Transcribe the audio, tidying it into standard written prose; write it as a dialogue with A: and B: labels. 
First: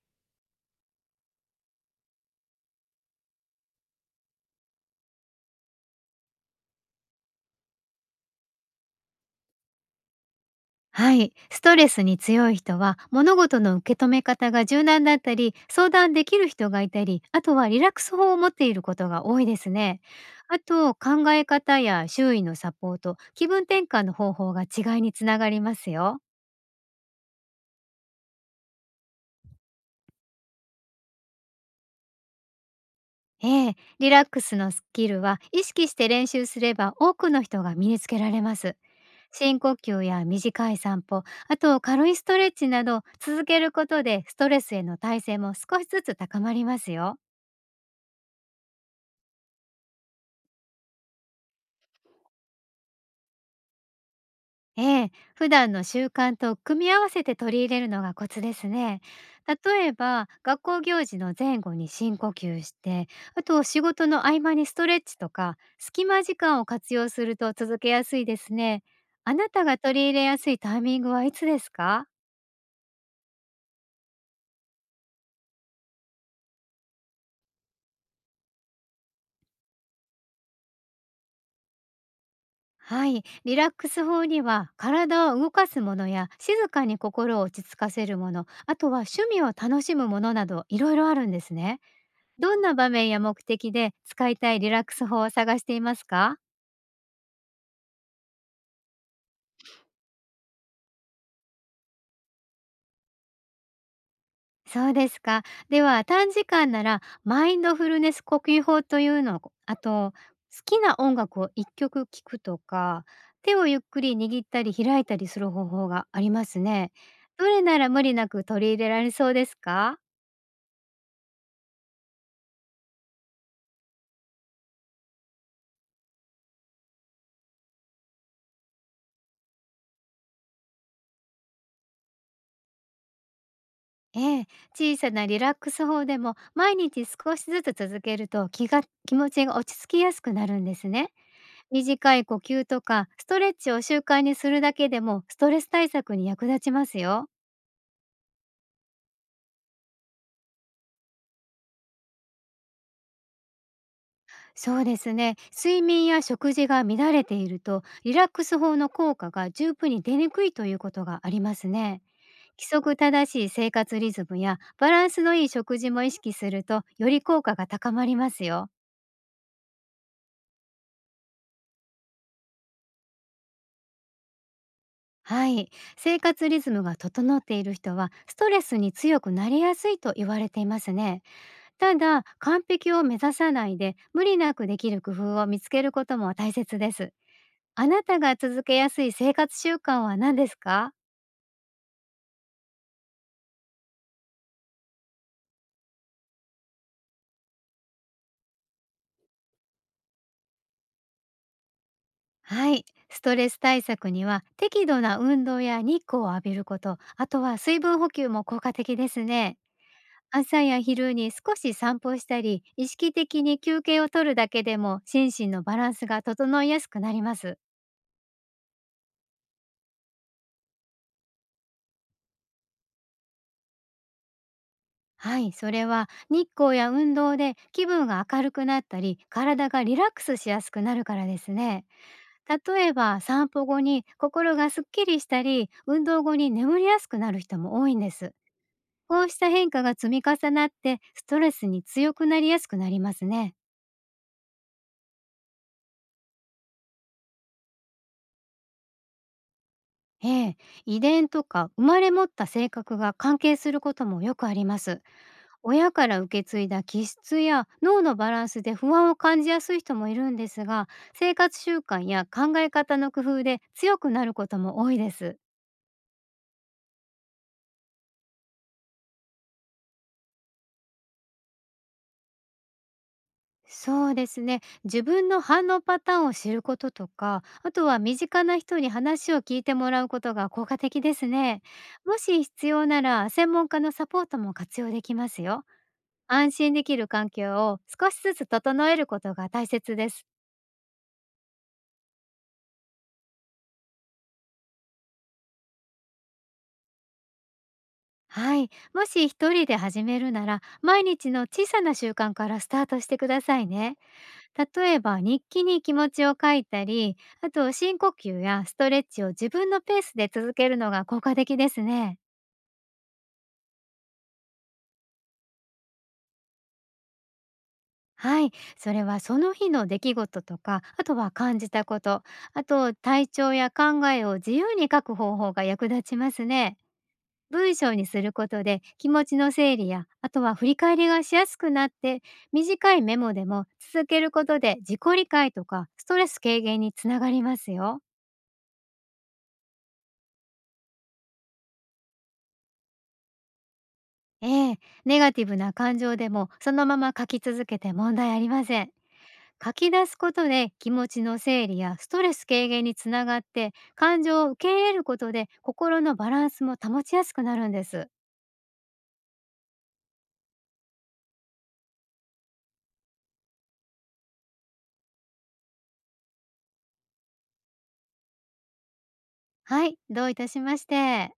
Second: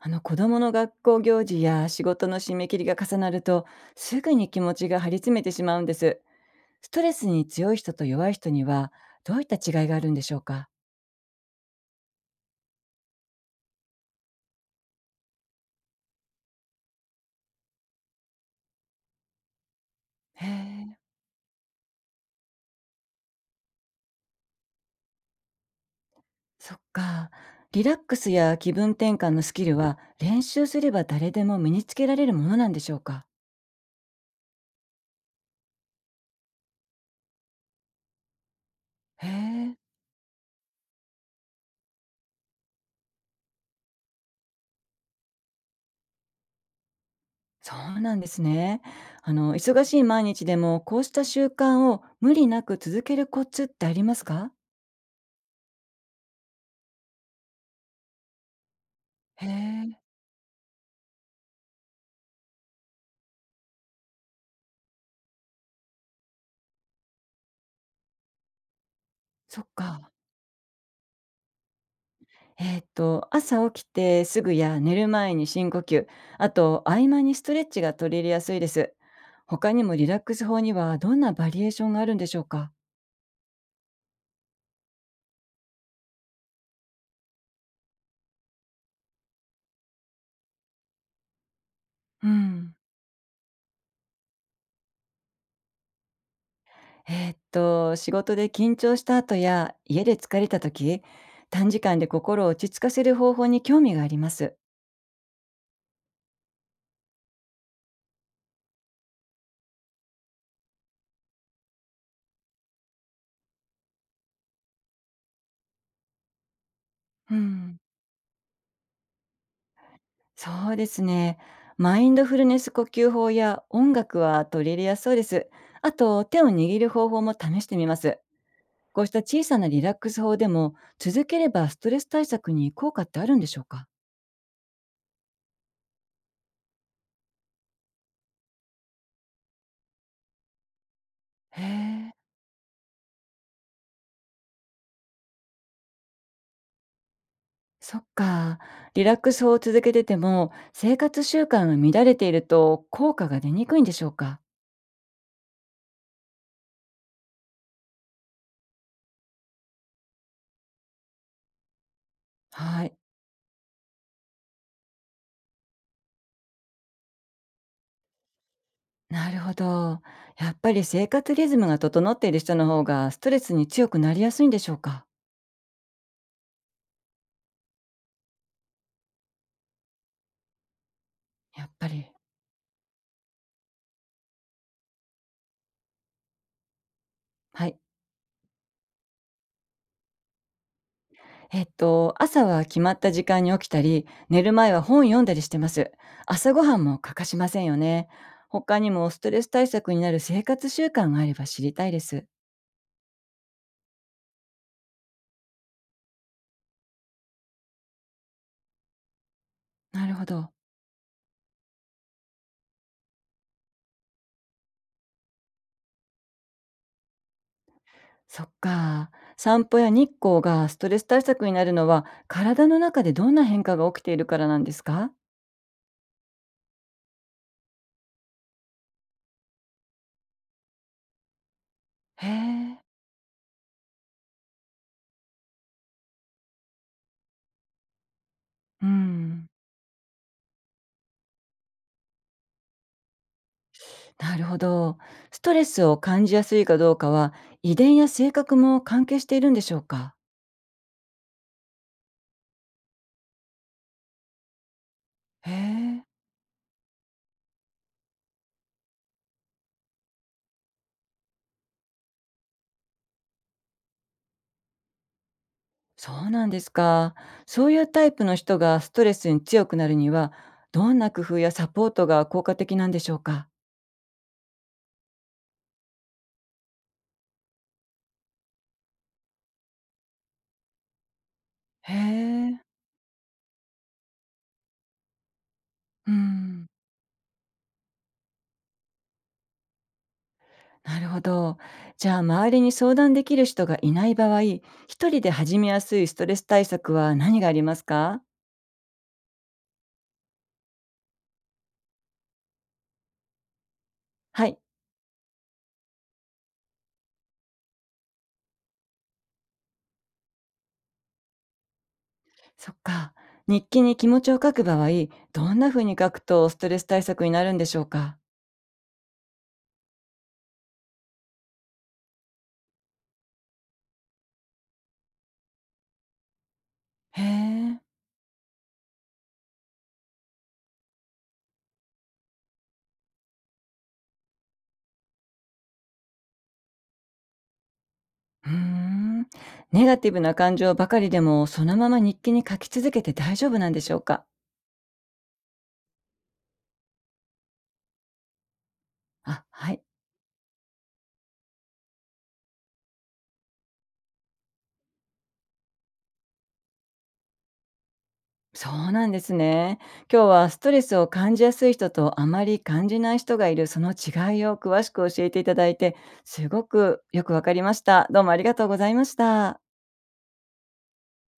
A: 子供の学校行事や仕事の締め切りが重なると、すぐに気持ちが張り詰めてしまうんです。ストレスに強い人と弱い人には、どういった違いがあるんでしょうか？
B: はい、ストレスに強い人は物事の受け止め方が柔軟だったり相談できる人がいたり、あとはリラックス法を持っていることが多いですね。
A: へ
B: あと
A: え。
B: 考え方や周囲のサポート、気分転換の方法が違いにつながりますよ。
A: そっか。リラックスや気分転換のスキルは練習すれば誰でも身につけられるものなんでしょうか？
B: ええ、リラックスのスキルは意識して練習すれば多くの人が身につけられます。
A: へ
B: 深呼
A: え。
B: 吸や短い散歩、あと軽いストレッチなど続けることでストレスへの耐性も少しずつ高まりますよ。
A: そうなんですね。あの、忙しい毎日でもこうした習慣を無理なく続けるコツってありますか？
B: ええ、普段の習慣と組み合わせて取り入れるのがコツですね。
A: へ
B: 例え
A: え。
B: ば、学校行事の前後に深呼吸して、あと仕事の合間にストレッチとか、隙間時間を活用すると続けやすいですね。あな
A: そ
B: た
A: っ
B: が取り
A: か。
B: 入れやすいタイミングはいつですか？
A: 朝起きてすぐや寝る前に深呼吸、あと合間にストレッチが取り入れやすいです。他にもリラックス法にはどんなバリエーションがあるんでしょうか？
B: はい、リラックス法には体を動かすものや静かに心を落ち着かせるもの、あとは趣味を楽しむものなどいろいろあるんですね。
A: う
B: どんな
A: ん。
B: 場面や目的で使いたいリラックス法を探していますか？
A: 仕事で緊張した後や家で疲れた時、短時間で心を落ち着かせる方法に興味があります。
B: そうですか。では短時間ならマインドフルネス呼吸法というのを、あと好きな音楽を一曲聴くとか、手をゆっくり握ったり開いたりする方法がありますね。
A: う
B: どれな
A: ん。
B: ら無理なく取り入れられそうですか？
A: そうですね。マインドフルネス呼吸法や音楽は取り入れやすそうです。あと、手を握る方法も試してみます。こうした小さなリラックス法でも、続ければストレス対策に効果ってあるんでしょうか？
B: ええ、小さなリラックス法でも毎日少しずつ続けると、気持ちが落ち着きやすくなるんですね。
A: へえ。
B: 短い呼吸とかストレッチを習慣にするだけでもストレス対策に役立ちますよ。
A: そっか。リラックス法を続けてても、生活習慣が乱れていると効果が出にくいんでしょうか？
B: そうですね。睡眠や食事が乱れているとリラックス法の効果が十分に出にくいということがありますね。規
A: は
B: 則
A: い。
B: 正しい生活リズムやバランスのいい食事も意識するとより効果が高まりますよ。
A: なるほど。やっぱり生活リズムが整っている人の方がストレスに強くなりやすいんでしょうか？
B: はい。生活リズムが整っている人はストレスに強くなりやすいと言われていますね。
A: やっぱ
B: た
A: り。
B: だ、完璧を目指さないで、無理なくできる工夫を見つけることも大切です。
A: はい。
B: あなたが続けやすい生活習慣は何ですか？
A: えっと、朝は決まった時間に起きたり、寝る前は本読んだりしてます。朝ごはんも欠かしませんよね。他にもストレス対策になる生活習慣があれば知りたいです。
B: はい。ストレス対策には適度な運動や日光を浴びること、あとは水分補給も効果的ですね。
A: なるほど。
B: 朝や昼に少し散歩したり、意識的に休憩を取るだけでも心身のバランスが整いやすくなります。
A: そっか。散歩や日光がストレス対策になるのは、体の中でどんな変化が起きているからなんですか？
B: はい、それは日光や運動で気分が明るくなったり体がリラックスしやすくなるからですね。
A: へえ。
B: 例えば散歩後に心がすっきりしたり、運動後に眠りやすくなる人も多いんです。
A: う
B: こうした
A: ん。
B: 変化が積み重なってストレスに強くなりやすくなりますね。
A: なるほど。ストレスを感じやすいかどうかは、遺伝や性格も関係しているんでしょうか？
B: ええ、遺伝とか生まれ持った性格が関係することもよくあります。
A: へ
B: 親
A: え。
B: から受け継いだ気質や脳のバランスで不安を感じやすい人もいるんですが、生活習慣や考え方の工夫で強くなることも多いです。
A: そうなんですか。そういうタイプの人がストレスに強くなるには、どんな工夫やサポートが効果的なんでしょうか？
B: そうですね、自分の反応パターンを知ることとか、あとは身近な人に話を聞いてもらうことが効果的ですね。
A: へ
B: もし
A: え。
B: 必要なら専門家のサポートも活用できますよ。
A: う
B: 安
A: ん。
B: 心できる環境を少しずつ整えることが大切です。
A: なるほど。じゃあ、周りに相談できる人がいない場合、一人で始めやすいストレス対策は何がありますか？
B: はい。もし一人で始めるなら、毎日の小さな習慣からスタートしてくださいね。
A: はい。
B: 例えば、日記に気持ちを書いたり、あと深呼吸やストレッチを自分のペースで続けるのが効果的ですね。
A: そっか。日記に気持ちを書く場合、どんな風に書くとストレス対策になるんでしょうか？
B: はい。それはその日の出来事とか、あとは感じたこと、あと体調や考えを自由に書く方法が役立ちますね。
A: へ
B: 文
A: え。
B: 章にすることで気持ちの整理や、あとは振り返りがしやすくなって、短いメモでも続けることで自己理解とかストレス軽減につながりますよ。
A: うーん。ネガティブな感情ばかりでも、そのまま日記に書き続けて大丈夫なんでしょうか？
B: ええ、ネガティブな感情でもそのまま書き続けて問題ありません。
A: あ、
B: 書
A: はい、
B: き出すことで気持ちの整理やストレス軽減につながって、感情を受け入れることで心のバランスも保ちやすくなるんです。
A: そうなんですね。今日はストレスを感じやすい人とあまり感じない人がいる、その違いを詳しく教えていただいて、すごくよくわかりました。どうもありがとうございました。
B: はい、どういたしまして。